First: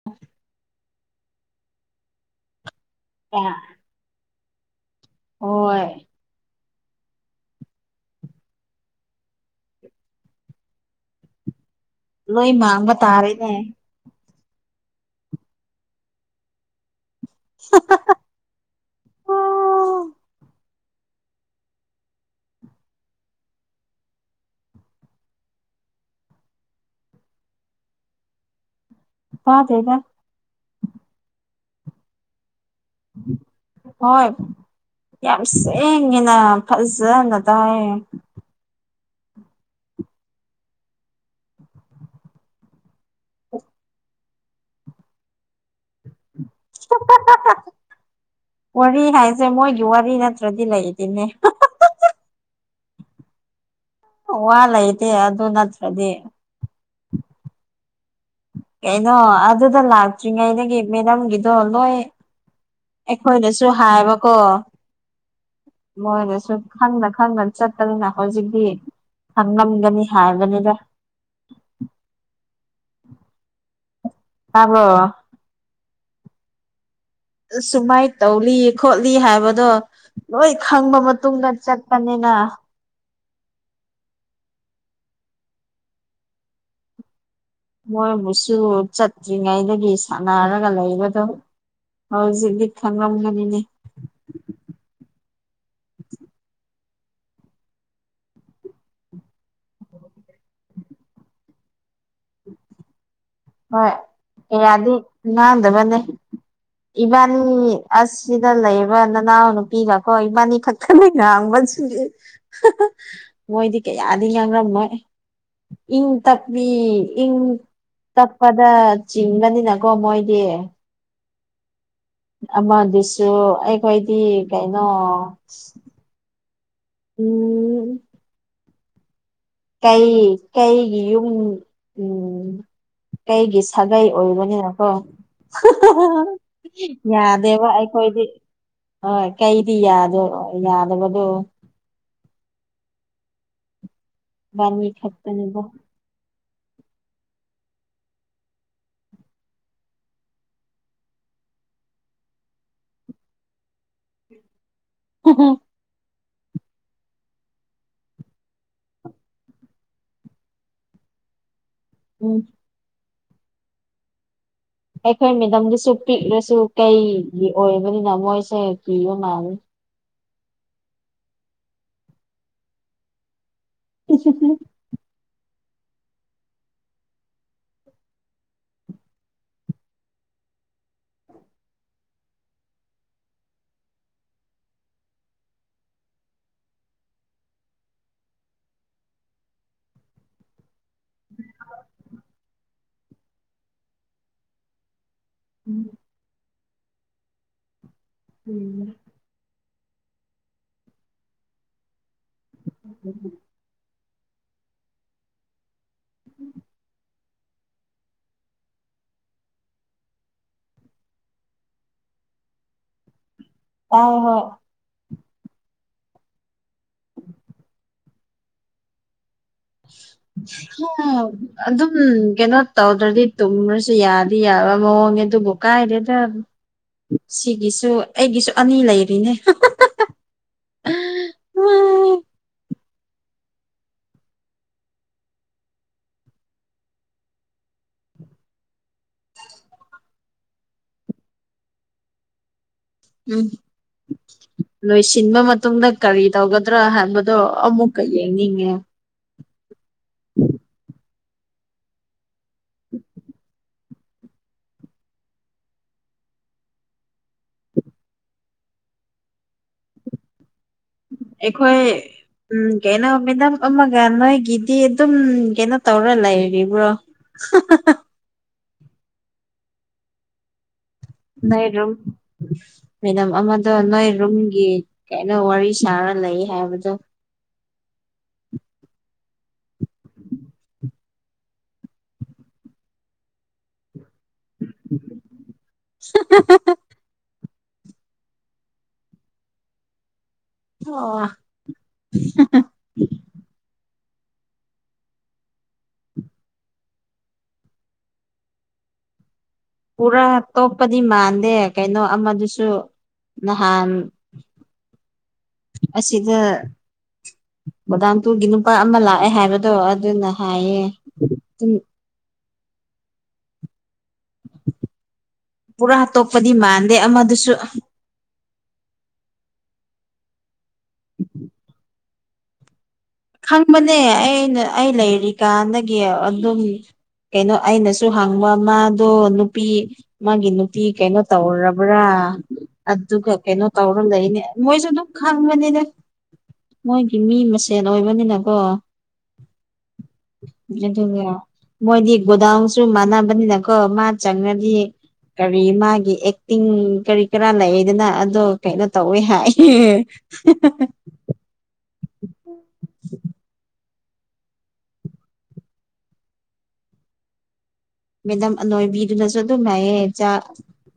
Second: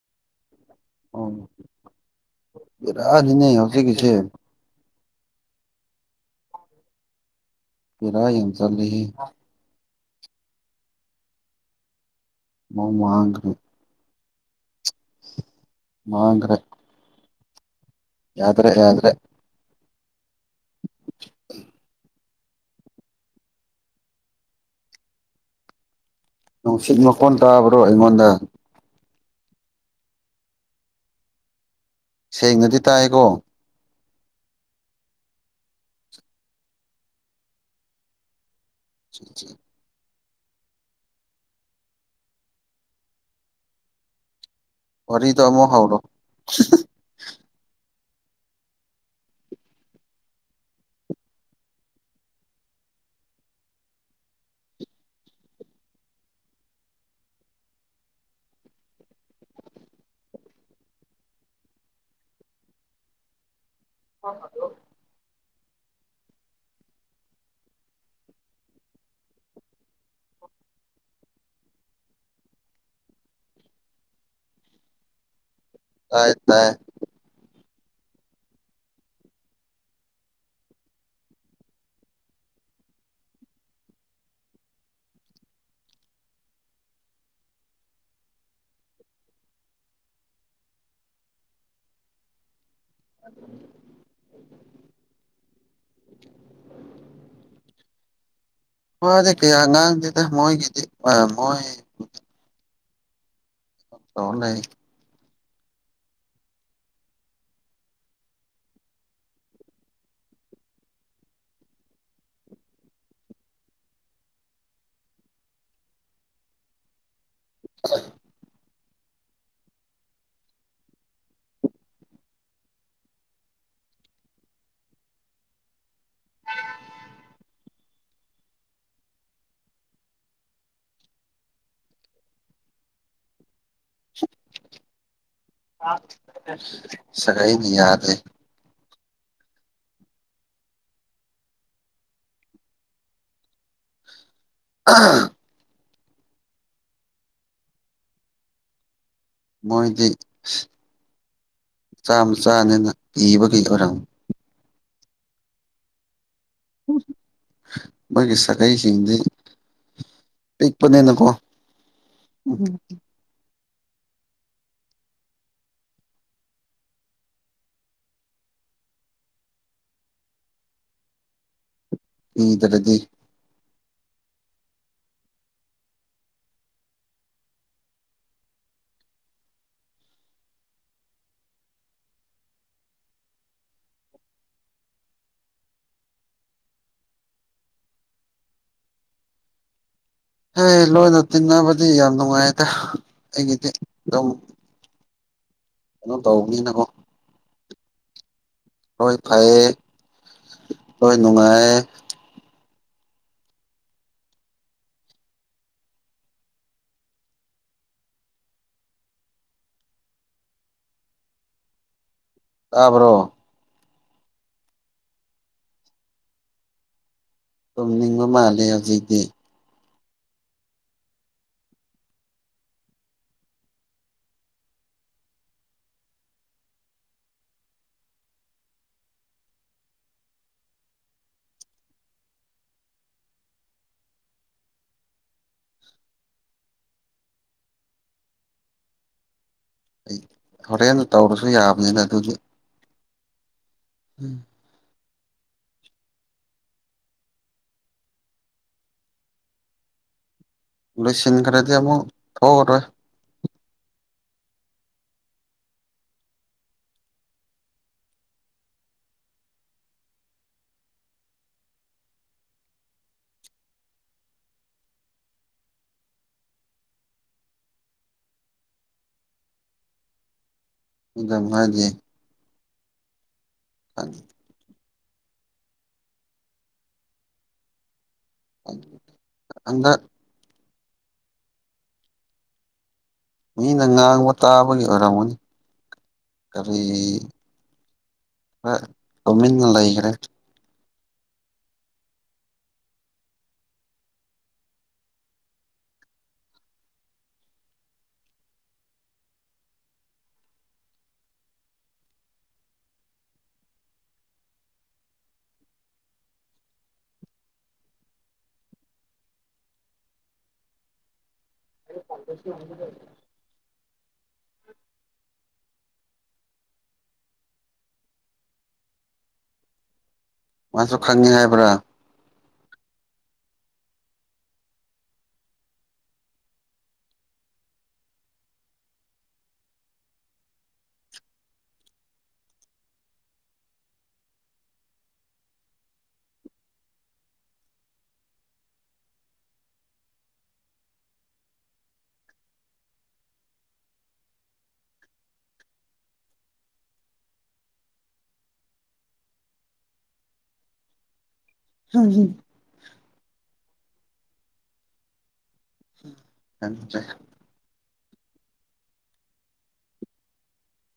[inaudible] ꯎ ꯕꯦꯔꯥꯅꯤꯅꯦ ꯍꯧꯖꯤꯛꯀꯤꯁꯦ ꯍꯣꯏ ꯕꯦꯔꯥ ꯌꯥꯝ ꯆꯠꯂꯦꯍꯦ ꯂꯣꯏ ꯃꯥꯡꯕ ꯃꯑꯣꯡ ꯇꯥꯔꯦꯅꯦ ꯃꯥꯥꯡꯒ꯭ꯔꯦ [inaudible] ꯌꯥꯗ꯭ꯔꯦ-ꯌꯥ꯭ꯗꯔꯦ꯫ ꯅꯨꯡꯁꯤꯠ ꯃꯈꫭꯟ ꯇꯥꯕ꯭ꯔꯣ ꯑꯩꯉꯣꯟꯗ꯫ ꯇꯥꯗꯦꯗ꯫ ꯁꯦꯡꯅꯗꯤ ꯇꯥꯏꯀꯣ꯫ ꯍꯣꯏ ꯌꯥꯝ ꯁꯦꯡꯉꯦꯅ ꯐꯖꯅ ꯇꯥꯏꯌꯦ꯫ [inaudible] ꯋꯥꯔꯤꯗꫭ ꯑꯃꯨꯛ ꯍꯧꯔꯣ꯫ [unintelligible] [unintelligible] ꯋꯥꯔꯤ ꯍꯥꯏꯁꯦ ꯃꯣꯏꯒꯤ ꯋꯥꯔꯤ ꯅꯠꯇ꯭ꯔꯗꯤ ꯂꯩꯇꯦꯅꯦ꯫ ꯋꯥ ꯂꯩꯇꯦ ꯑꯗꯨ ꯅꯠꯇ꯭ꯔꯗꯤ꯫ ꯀꯩꯅꯣ ꯑꯗꯨꯗ ꯂꯥꯛꯇ꯭ꯔꯤꯉꯩꯗꯒꯤ ꯃꯦꯗꯥꯝꯒꯤꯗꯣ ꯅꯣꯏ ꯑꯩꯈꯣꯏꯗꯁꯨ ꯍꯥꯏꯕꯀꯣ꯫ ꯃꯣꯏꯗꯁꯨ ꯈꯪꯅ-ꯈꯪꯅ ꯆꯠꯄꯅꯤꯅ ꯍꯧꯖꯤꯛꯇꯤ ꯈꯪꯂꯝꯒꯅꯤ ꯍꯥꯏꯕꯅꯤꯗ꯫ ꯇꯥꯕ꯭ꯔꯣ꯫ ꯇꯥꯏ ꯇꯥꯏ꯫ ꯁꯨꯃꯥꯏ ꯇꯧꯂꯤ ꯈꯣꯠꯂꯤ ꯍꯥꯏꯕꯗꯣ ꯂꯣꯏ ꯈꯪꯕ ꯃꯇꯨꯡꯗ ꯆꯠꯄꯅꯤꯅ ꯃꯣꯏꯕꯨꯁꯨ ꯆꯠꯇ꯭ꯔꯤꯉꯩꯗꯒꯤ ꯁꯥꯟꯅꯔꯒ ꯂꯩꯕꯗꯣ ꯍꯧꯖꯤꯛꯗꯤ ꯈꯪꯔꯝꯒꯅꯤꯅꯦ꯫ ꯋꯥꯗꯤ ꯀꯌꯥ ꯉꯥꯡꯗꯦꯗ ꯃꯣꯏꯒꯤꯗꯤ ꯑ ꯃꯣꯏ ꯍꯣꯏ ꯇꯧꯔ ꯂꯩ ꯀꯥꯌꯥꯗꯤ ꯉꯥꯡꯗꯕꯅꯦ꯫ ꯏꯕꯥꯅꯤ ꯑꯁꯁꯤꯗ ꯂꯩꯌꯦꯕ ꯅꯅꯥꯎ ꯅꯨꯄꯤꯒꯀꯣ ꯏꯕꯥꯅꯤ ꯈꯛ ꯈꯛꯅꯥ ꯉꯥꯡꯕꯁꯤꯗꯤ ꯃꯣꯏꯗꯤ [unintelligible] ꯃꯣꯏꯗꯤ ꯀꯌꯥꯗꯤ ꯉꯥꯡꯔꯝꯃꯣꯏ꯫ ꯏꯪ ꯇꯞꯏ ꯏꯡ [inaudible] ꯇꯞꯄꯗ ꯆꯤꯡꯒꯅꯤꯅꯀꯣ ꯃꯣꯏꯗꯤ꯫ ꯑꯃꯗꯨꯁꯨ ꯑꯩꯈꯣꯏꯗꯤ ꯀꯩꯅꯣ ꯎꯝ ꯀꯩ ꯀꯩꯒꯤ ꯌꯨꯝ ꯀꯩꯒꯤ ꯁꯥꯒꯩ ꯑꯣꯏꯕꯅꯤꯅꯀꯣ꯫ [unintelligible] ꯁꯥꯒꯩꯅ ꯌꯥꯗꯦꯕ ꯌꯥꯗꯦ ꯑꯩꯈꯣꯏꯗꯤ꯫ ꯍꯣꯏ ꯀꯩꯗꯤ ꯌꯥꯗꫭ ꯌꯥꯗꯕꯗꯣ꯫ ꯏꯕꯅꯤ ꯈꯛꯇꯅꯦꯕ꯫ ꯃꯣꯏꯗꯤ ꯆꯥꯝꯃ ꯆꯥꯅꯦꯅ ꯏꯕꯒꯤ ꯑꯣꯏꯔꯝ [unintelligible] ꯃꯣꯏꯒꯤ ꯁꯥꯒꯩꯁꯤꯡꯗꯤ ꯄꯤꯛꯄꯅꯤꯅꯀꯣ ꯎꯝ꯫ ꯑꯩꯈꯣꯏ ꯃꯦꯗꯝꯗꯨꯁꯨ ꯄꯤꯛꯔꯁꯨ ꯀꯩꯒꯤ ꯑꯣꯏꯕꯅꯤꯅ ꯃꯣꯏꯁꯦ ꯀꯤꯕ ꯃꯥꯜꯂꯦ꯫ ꯀꯤꯗꯔꯗꯤ꯫ [unintelligible] ꯍꯩ ꯂꯣꯏꯅ ꯇꯤꯟꯅꯕꯗꯤ ꯌꯥꯝ ꯅꯨꯡꯉꯥꯏꯗ ꯑꯩꯒꯤꯗꯤ ꯑꯗꯨꯝ꯫ ꯎꯝ꯫ ꯀꯩꯅꯣ ꯇꯧꯕꯅꯤꯅꯀꯣ꯫ ꯎꯝ꯫ ꯍꯣꯏ ꯐꯩꯌꯦ ꯍꯣꯏ ꯅꯨꯡꯉꯥꯏꯌꯦ꯫ [inaudible] ꯇꯥꯕ꯭ꯔꯣ꯫ ꯇꯥꯑꯦ ꯍꯣꯏ꯫ ꯇꯨꯝꯅꯤꯡꯕ ꯃꯥꯜꯂꯦ ꯍꯧꯖꯤꯛꯇꯤ꯫ [inaudible] ꯑꯗꯨꯝ ꯀꯩꯅꯣ ꯇꯧꯗ꯭ꯔꯗꯤ ꯇꯨꯝꯔꯁꯨ ꯌꯥꯗꯤ ꯌꯥꯕ ꯃꯑꯣꯡꯅꯦ ꯑꯗꯨꯕꯨ ꯀꯥꯏꯗꯦꯗ ꯁꯤꯒꯤꯁꯨ ꯑꯩꯒꯤꯁꯨ ꯑꯅꯤ ꯂꯩꯔꯤꯅꯦ ꯑꯩ ꯍꯣꯔꯦꯟ ꯇꯧꯔꯁꯨ ꯌꯥꯕꯅꯤꯅ ꯑꯗꯨꯗꯤ ꯎꯝ ꯂꯣꯏꯁꯤꯟꯕ ꯃꯇꯨꯡꯗ ꯀꯔꯤ ꯇꯧꯒꯗ꯭ꯔꯥ ꯍꯥꯏꯕꯗꯣ ꯑꯃꯨꯛꯀ ꯌꯦꯡꯅꯤꯡꯉꯦ ꯂꯣꯏꯁꯤꯟꯈ꯭ꯔꯗꯤ ꯑꯃꯨꯛ ꯊꯣꯛꯑꯔꯣꯏ [inaudible] ꯑꯩꯈꯣꯏ ꯎꯝ ꯀꯩꯅꯣ ꯃꯦꯗꯥꯝ ꯑꯃꯒ ꯅꯣꯏꯒꯤꯗꯤ ꯑꯗꯨꯝ ꯀꯩꯅꯣ ꯇꯧꯔ ꯂꯩꯔꯤꯕ꯭ꯔꯣ [inaudible] ꯑꯗꯨꯝ ꯍꯥꯏꯗꯤ ꯅꯣꯏꯔꯝ ꯃꯦꯗꯥꯝ ꯑꯃꯗ ꯅꯣꯏ ꯔꯝ ꯒꯤ ꯀꯩꯅꯣ ꯋꯥꯔꯤ ꯁꯥꯔ ꯂꯩ ꯍꯥꯏꯕꯗꯣ ꯍꯟꯗꯛ ꯃꯤꯅ ꯉꯥꯡꯕ ꯇꯥꯕꯒꯤ ꯑꯣꯏꯔꯝꯒꯅꯤ ꯏ ꯇꯨꯃꯤꯟꯅ ꯂꯩꯈꯔ ꯑꯣ [unintelligible] ꯄꯨꯔꯥ ꯇꯣꯛꯄꯗꯤ ꯃꯥꯟꯗꯦ ꯀꯩꯅꯣ ꯑꯃꯗꯨꯁꯨ ꯅꯍꯥꯟ ꯑꯁꯤꯗ ꯕꯣꯗꯥꯝ ꯇꯨꯒꯤ ꯅꯨꯄꯥ ꯑꯃ ꯂꯥꯛꯑꯦ ꯍꯥꯏꯕꯗꯣ ꯑꯗꯨꯅ ꯍꯥꯏꯌꯦ ꯇꯨꯝ [unintelligible] ꯄꯨꯔꯥ ꯇꯣꯛꯄꯗꯤ ꯃꯥꯟꯗꯦ ꯑꯃꯗꯨꯁꯨ ꯃꯥꯁꯨ ꯈꯪꯉꯦ ꯍꯥꯏꯕ꯭ꯔꯥ ꯈꯪꯕꯅꯦ ꯑꯩꯅ ꯑꯩ ꯂꯩꯔꯤꯀꯥꯟꯗꯒꯤ ꯑꯗꯨꯝ ꯀꯩꯅꯣ ꯑꯩꯅꯁꯨ ꯍꯪꯕ ꯃꯥꯗꯣ ꯅꯨꯄꯤ ꯃꯥꯒꯤ ꯅꯨꯄꯤ ꯀꯩꯅꯣ ꯇꯧꯔꯕ꯭ꯔꯥ ꯑꯗꯨꯒ ꯀꯩꯅꯣ ꯇꯧꯔꯒ ꯂꯩꯅꯦ ꯃꯣꯏꯁꯨ ꯑꯗꯨꯝ ꯈꯪꯕꯅꯤꯗ ꯃꯣꯏꯒꯤ ꯃꯤ ꯃꯁꯦꯟ ꯑꯣꯏꯕꯅꯤꯅꯀꯣ ꯑꯗꯨꯒꯤꯔꯣ ꯃꯣꯏꯗꯤ ꯒꯣꯗꯥꯎꯟꯁꯨ ꯃꯥꯟꯅꯕꯅꯤꯅꯀꯣ ꯃꯥ ꯆꯪꯉꯗꯤ ꯀꯔꯤ ꯃꯥꯒꯤ ꯑꯦꯛꯇꯤꯡ ꯀꯔꯤ ꯀꯔꯥ ꯂꯩꯗꯅ ꯑꯗꯣ ꯀꯩꯅꯣ ꯇꯧꯋꯦ ꯍꯥꯏꯑ [inaudible] ꯍꯍꯝ [inaudible] [unintelligible] ꯃꯦꯗꯝ ꯑꯅꯣꯏꯕꯤꯗꯨꯅꯁꯨ ꯑꯗꯨꯝꯅꯌꯦ ꯆꯥ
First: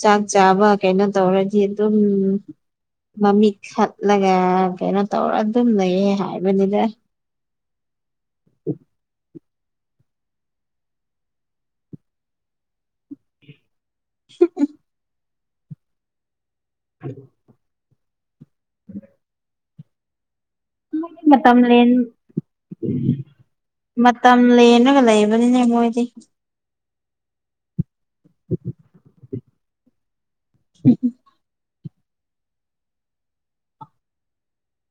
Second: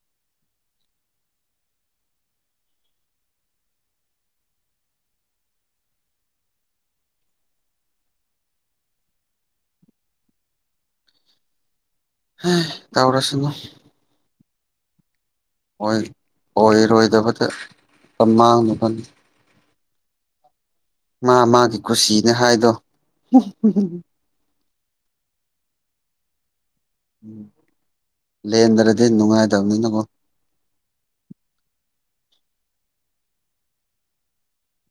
ꯆꯥꯛ ꯆꯥꯕ ꯀꯩꯅꯣ ꯇꯧꯔꯗꯤ ꯑꯗꯨꯝ ꯃꯃꯤꯠ ꯈꯥꯠꯂꯒ ꯀꯩꯅꯣ ꯇꯧꯔ ꯑꯗꯨꯝ ꯂꯩꯌꯦ ꯍꯥꯏꯕꯅꯤꯗ [inaudible] ꯍ ꯇꯧꯔꯁꯅꯨ [inaudible] ꯍꯣꯏ ꯑꯣꯏꯔꯣꯏꯗꯕꯗ ꯃꯇꯝ ꯃꯥꯡꯅꯅꯤ ꯃꯣꯏꯗꯤ ꯃꯥ ꯃꯇꯝ ꯃꯥꯒꯤ ꯂꯦꯟ ꯀꯨꯁꯤꯅꯦ ꯍꯥꯏꯗꯣ ꯇꯝꯂꯦꯅꯒ ꯂꯩꯕꯅꯤꯅꯦ ꯃꯣꯏꯗꯤ ꯎꯝ ꯂꯦꯟꯗ꯭ꯔꯗꯤ ꯅꯨꯡꯉꯥꯏꯇꯕꯅꯤꯅꯀꯣ ꯎꯝ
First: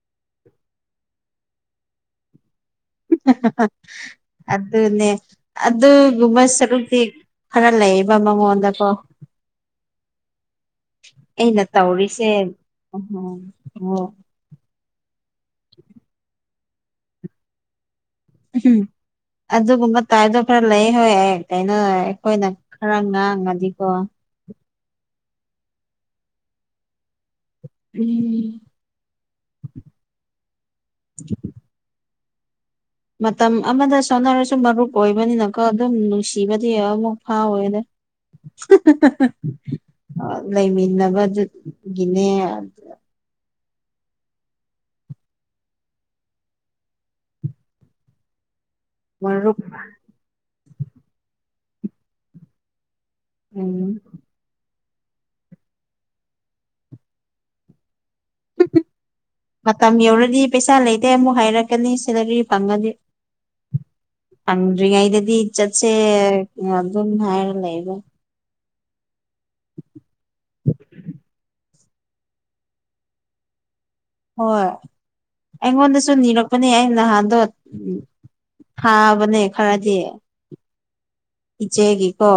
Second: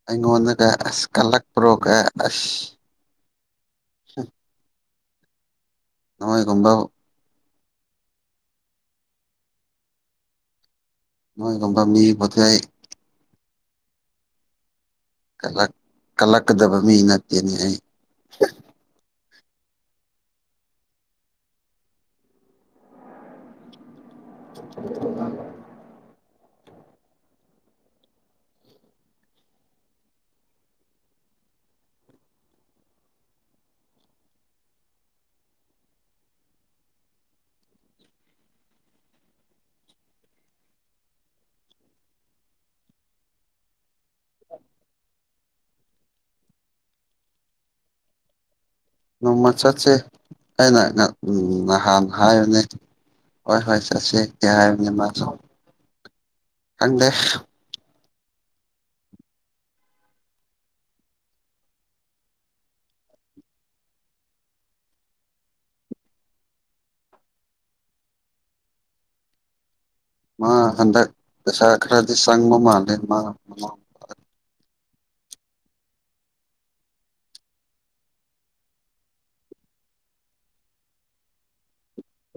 ꯑꯩꯉꯣꯡꯗꯒ ꯀꯂꯛ ꯄꯨ꯭ꯔꯣ ꯀꯥꯏ ꯑꯁ ꯑꯗꯨꯅꯦ ꯑꯗꯨꯒꯨꯝꯕ ꯅꯣꯏꯒꯨꯝꯕ ꯁꯔꯨꯛꯇꯤ ꯈꯔ ꯂꯩꯑꯦꯕ ꯃꯉꯣꯟꯗꯀꯣ ꯑꯩꯅ ꯅꯣꯏꯒꯨꯝꯕ ꯇꯧꯔꯤꯁꯦ ꯃꯤꯕꯨꯗꯤ ꯑꯩ ꯑꯣꯍꯣ ꯀꯂꯛ ꯀꯜꯂꯛꯀꯗꯕ ꯃꯤ ꯅꯠꯇꯦꯅꯤ ꯑꯩ ꯎꯝ ꯑꯗꯨꯒꯨꯝꯕ ꯇꯥꯏꯗꯣ ꯈꯔ ꯂꯩ ꯍꯣꯏ ꯑꯩ ꯀꯩꯅ ꯑꯩꯈꯣꯏꯅ ꯈꯔ ꯉꯥꯡꯉꯗꯤꯀꯣ ꯎ ꯎꯝ ꯃꯇꯝ ꯑꯃꯗ ꯁꯣꯟꯅꯔꯁꯨ ꯃꯔꯨꯞ ꯑꯣꯏꯕꯅꯤꯅꯀꯣ ꯑꯗꯨꯝ ꯅꯨꯡꯁꯤꯕꯗꯤ ꯑꯃꯨꯛ ꯐꯥꯎꯋꯦꯗ ꯂꯩꯃꯤꯟꯅꯕꯗꯨꯒꯤꯅꯦ ꯅꯣꯡꯃ ꯃꯔꯨꯞ ꯆꯠꯁꯤ ꯑꯩꯅ ꯎ ꯅꯍꯥꯟ ꯍꯥꯏꯕꯅꯦ ꯍꯣꯏ ꯍꯣꯏ ꯎꯝ ꯆꯠꯁꯤ ꯀꯦ ꯍꯥꯏꯕꯅꯤ ꯃꯥ ꯈꯪꯗꯦ ꯎꯝ ꯃꯇꯝ ꯌꯧꯔꯗꯤ ꯄꯩꯁꯥ ꯂꯩꯇꯦ ꯑꯃꯨꯛ ꯍꯥꯏꯔꯛꯀꯅꯤ ꯁꯦꯂꯔꯤ ꯐꯪꯉꯗꯤ ꯑꯪꯔꯤꯉꯏꯗꯗꯤ ꯏꯖꯠꯁꯦ ꯑꯗꯨ ꯑꯗꯨꯝ ꯍꯥꯏ ꯍꯥꯏꯔ ꯂꯩꯕ ꯃꯥ ꯍꯟꯗꯛ ꯄꯩꯁꯥ ꯈꯔꯗꯤ ꯆꯪꯕ ꯃꯥꯜꯂꯦ ꯃꯥ ꯃꯃ ꯍꯣꯏ ꯑꯩꯉꯣꯟꯗꯁꯨ ꯅꯤꯔꯛꯄꯅꯦ ꯑꯩ ꯅꯍꯥꯟꯗꯣ ꯎꯝ ꯍꯥꯥꯕꯅꯦ ꯈꯔꯗꯤ ꯏꯆꯦꯒ ꯀꯣ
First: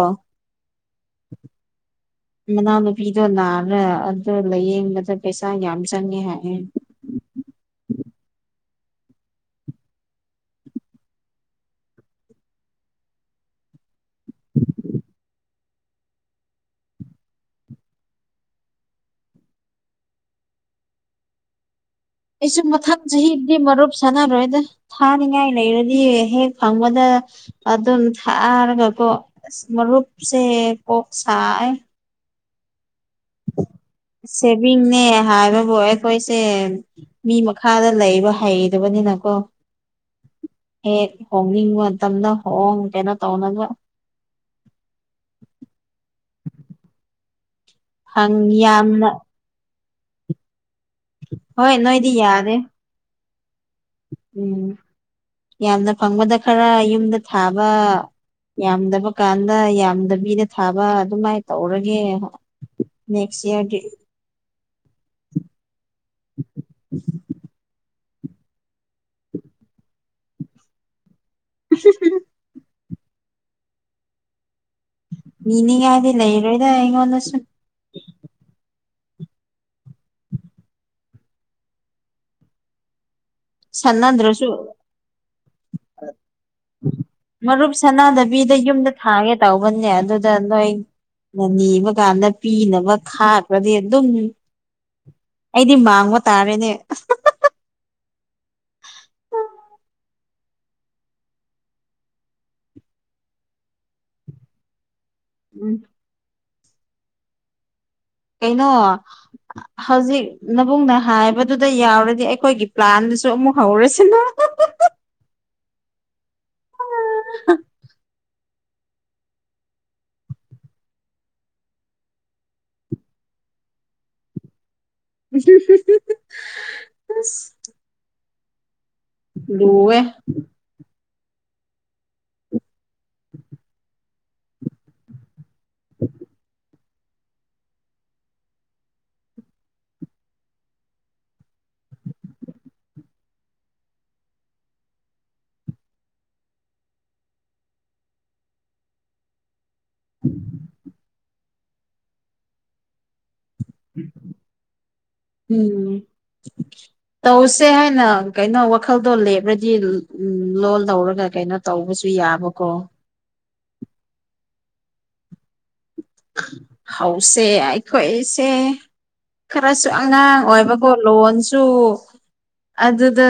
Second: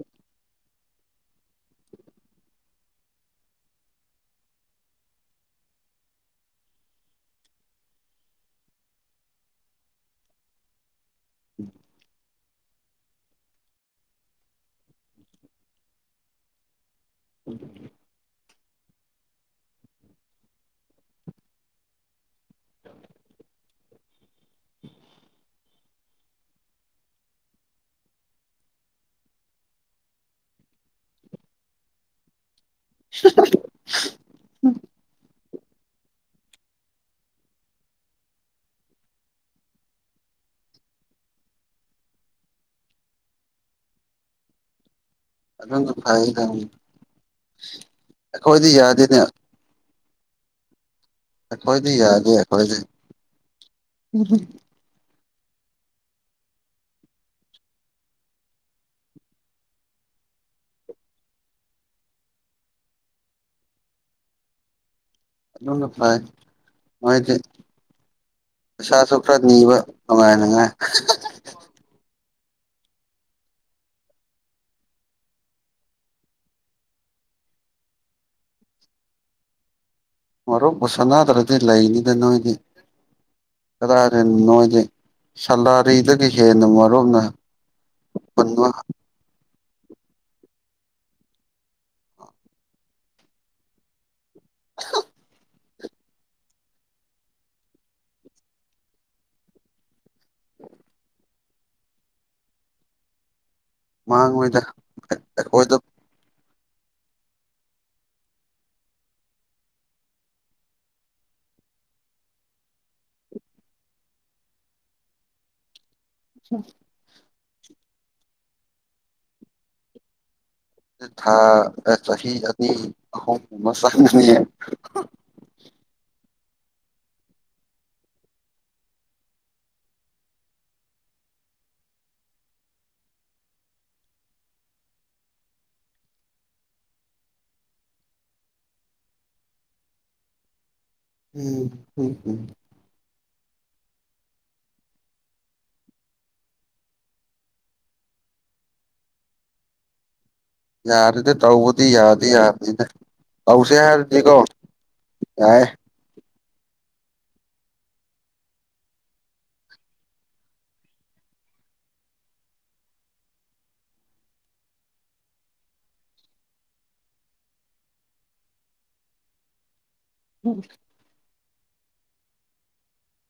ꯃꯅꯥꯎꯅꯨꯄꯤꯗꯣ ꯅꯥꯔ ꯑꯗꯨꯣ ꯂꯥꯏꯌꯦꯡꯕꯗ ꯄꯩꯁꯥ ꯌꯥꯝ ꯆꯪꯉꯦ ꯍꯥꯏꯌꯦ ꯎꯝ ꯎꯝ ꯎꯝ ꯑꯩꯁꯨ ꯃꯊꯪ ꯆꯍꯤꯗꯤ ꯃꯔꯨꯞ ꯁꯥꯟꯅꯔꯣꯏꯗ ꯊꯥꯅꯤꯡꯉꯥꯏ ꯂꯩꯔꯗꯤ ꯍꯦꯛ ꯐꯪꯕꯗ ꯑꯗꯨꯝ ꯊꯥꯔꯒꯀꯣ ꯑ ꯃꯔꯨꯞꯁꯦ ꯀꯣꯛ ꯁꯥꯏ ꯍ ꯁꯦꯚꯤꯡꯅꯦ ꯍꯥꯏꯕꯕꯨ ꯑꯩꯈꯣꯏꯁꯦ ꯃꯤ ꯃꯈꯥꯗ ꯂꯩꯕ ꯍꯩꯕꯅꯤꯅꯀꯣ ꯍꯦ ꯍꯣꯡꯅꯤꯡꯕ ꯃꯇꯝꯗ ꯍꯣꯡ ꯀꯦꯩꯅꯣ ꯇꯧꯅꯅꯕ ꯑꯗꯨꯝ ꯐꯩ ꯐꯪ ꯑꯩꯈꯣꯏꯗꯤ ꯌꯥꯝꯅ ꯌꯥꯗꯦꯅꯦ ꯍꯣꯏ ꯑꯩꯈꯣꯏꯗꯤ ꯅꯣꯏꯗꯤ ꯌꯥꯗꯦ ꯌꯥꯔꯦ ꯑꯩꯈꯣꯏꯗꯤ ꯎꯝ ꯌꯥꯝꯅ ꯐꯪꯕꯗ ꯈꯔ ꯌꯨꯝꯗ ꯊꯥꯕ ꯌꯥꯝꯗꯕ ꯀꯥꯟꯗ ꯌꯥꯝꯗꯕꯤꯗ ꯊꯥꯕ ꯑꯗꯨꯃꯥꯏꯅ ꯇꯧꯔꯒꯦ ꯅꯦꯛꯦꯛꯁ ꯏꯌꯔ ꯗꯦ ꯑ ꯐꯥꯏ ꯃꯥꯗꯤ ꯁꯥꯁꯨ ꯈ꯭ꯔ ꯅꯤꯕ ꯐꯅꯨꯡꯉꯥꯏꯉ [inaudible] ꯃꯤꯅꯤꯡꯉꯥꯏꯗꯤ ꯂꯩꯔꯣꯏꯗ ꯑꯩꯉꯣꯟꯗꯁꯨꯨꯝ ꯃꯔꯨꯞꯄ ꯁꯅꯥꯗ꯭ꯔꯗꯤ ꯂꯩꯅꯤꯗ ꯅꯣꯏꯗꯤ ꯀꯗꯥꯏꯗꯣ ꯁꯥꯟꯅꯗ꯭ꯔꯁꯨ ꯅꯣꯏꯗꯤ ꯁꯂꯥꯔꯤꯗꯒꯤ ꯍꯦꯟꯅ ꯃꯔꯨꯞꯅ ꯄꯨꯟꯕ ꯍꯥꯏ ꯇꯥꯎꯕꯟ ꯑꯗꯨꯗ ꯅꯣꯏ ꯅ ꯅꯤꯕ ꯀꯥꯟꯗ ꯄꯤꯅꯕ ꯈꯥꯈ꯭ꯔꯗꯤ ꯑꯗꯨꯝ ꯑꯩꯗꯤ ꯃꯥꯡꯕ ꯇꯥꯔꯦꯅꯦ ꯃꯥꯡꯉꯣꯏꯗ ꯑꯩꯈꯣꯏꯗ ꯎꯝ ꯀꯩꯅꯩꯅꯣ ꯍꯧꯖꯤꯛ ꯅꯕꯨꯡꯅ ꯍꯥꯏꯕꯗꯨꯗ ꯌꯥꯎꯔꯗꯤ ꯑꯩꯈꯣꯏꯒꯤ ꯄ꯭ꯂꯥꯟꯗꯨꯁꯨ ꯑꯃꯨꯛ ꯍꯧꯔꯁꯤꯅꯨ ꯑ ꯎ ꯊꯥ ꯆꯍꯤ ꯑꯅꯤ ꯑꯍꯨꯝ ꯑꯃꯅꯤ ꯌꯦ ꯂꯨ ꯑꯦ ꯎꯝ ꯎꯝ ꯎꯝ ꯎꯝ ꯎꯝ ꯎ ꯌꯥꯔꯗꯤ ꯇꯧꯕꯗꯤ ꯌꯥꯗꯤꯦ ꯌꯥꯗꯦꯅꯦ ꯑꯧꯁꯦ ꯍꯥꯏꯔꯗꯤ ꯀꯣ ꯌꯥꯏ ꯎ ꯇꯧꯁꯦ ꯍꯥꯏꯅ ꯀꯩꯅꯣ ꯋꯥꯈꯜꯗꯣ ꯂꯦꯞꯔꯗꯤ ꯎ ꯂꯣꯟ ꯂꯧꯔꯒ ꯀꯩꯅꯣ ꯇꯧꯕꯁꯨ ꯌꯥꯕꯀꯣ ꯍꯧꯁꯦ ꯑꯩꯈꯣꯏꯁꯦ ꯈꯔꯁꯨ ꯑꯉꯥꯡ ꯑꯣꯏꯕꯒꯣ ꯂꯣꯟꯣꯟꯁꯨ ꯑꯗꯨ ꯑꯗꯨꯗ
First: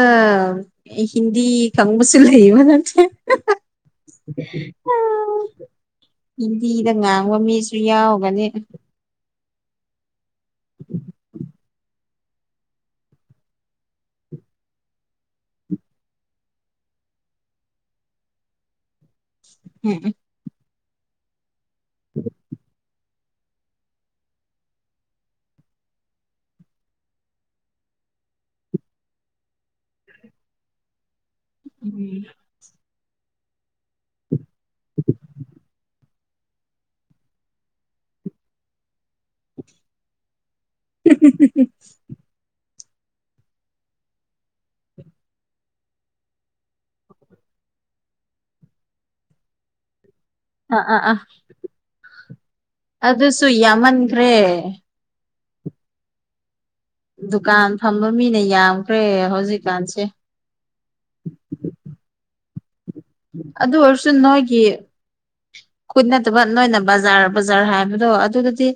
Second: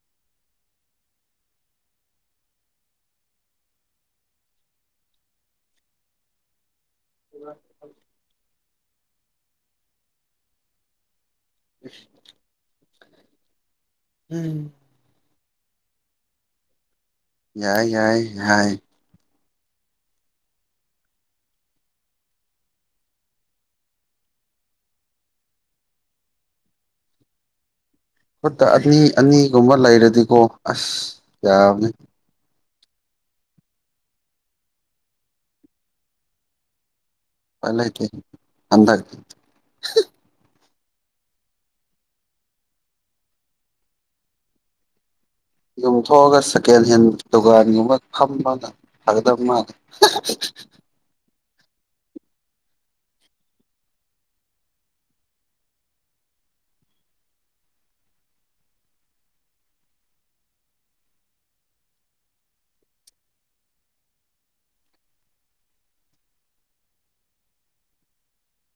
ꯍꯤꯟꯗꯤ ꯈꯪꯕꯁꯨꯂ ꯏꯕ ꯅꯠꯇꯦ ꯍꯤꯟꯗꯤꯗ ꯉꯥꯡꯕ ꯃꯤꯁꯨ ꯌꯥꯎꯒꯅꯤ ꯎ [unintelligible] ꯎꯝ ꯌꯥꯏ ꯌꯥꯏ ꯌꯥꯏ ꯎꯝ ꯎꯝ ꯈꯨꯠꯇ ꯑꯅꯤ ꯑꯅꯤꯒꯨꯝꯕ ꯂꯩꯔꯗꯤꯀꯣ ꯑꯁ ꯌꯥꯕꯅꯤ ꯎꯝ ꯄꯂꯦ ꯀ ꯑꯟꯗ ꯎ ꯌꯨꯝꯊꯣꯛꯑꯒ ꯁꯦꯀꯦꯟ ꯍꯦꯟ ꯗꯨꯀꯥꯟꯒꯨꯝꯕ ꯐꯝꯕꯥꯟꯗ ꯑꯗ ꯃꯥ ꯑꯥ ꯑꯥ ꯑꯥ ꯑꯗꯨꯁꯨ ꯌꯥꯝꯃꯟꯈ꯭ꯔꯦ ꯗꯨꯀꯥꯟ ꯐꯝꯕ ꯃꯤꯅ ꯌꯥꯝꯈ꯭ꯔꯦ ꯍꯧꯖꯤꯛꯀꯥꯟꯁꯦ ꯑꯗꯨ ꯑꯣꯏꯔꯁꯨꯟꯣꯏꯒꯤ ꯀꯨꯣꯏꯠ ꯅꯠꯇꯕ ꯅꯣꯏꯅ ꯕꯖꯥꯔ ꯕꯖꯥꯔ ꯍꯥꯏꯕꯗꯣ ꯑꯗꯨꯗꯨꯗꯤ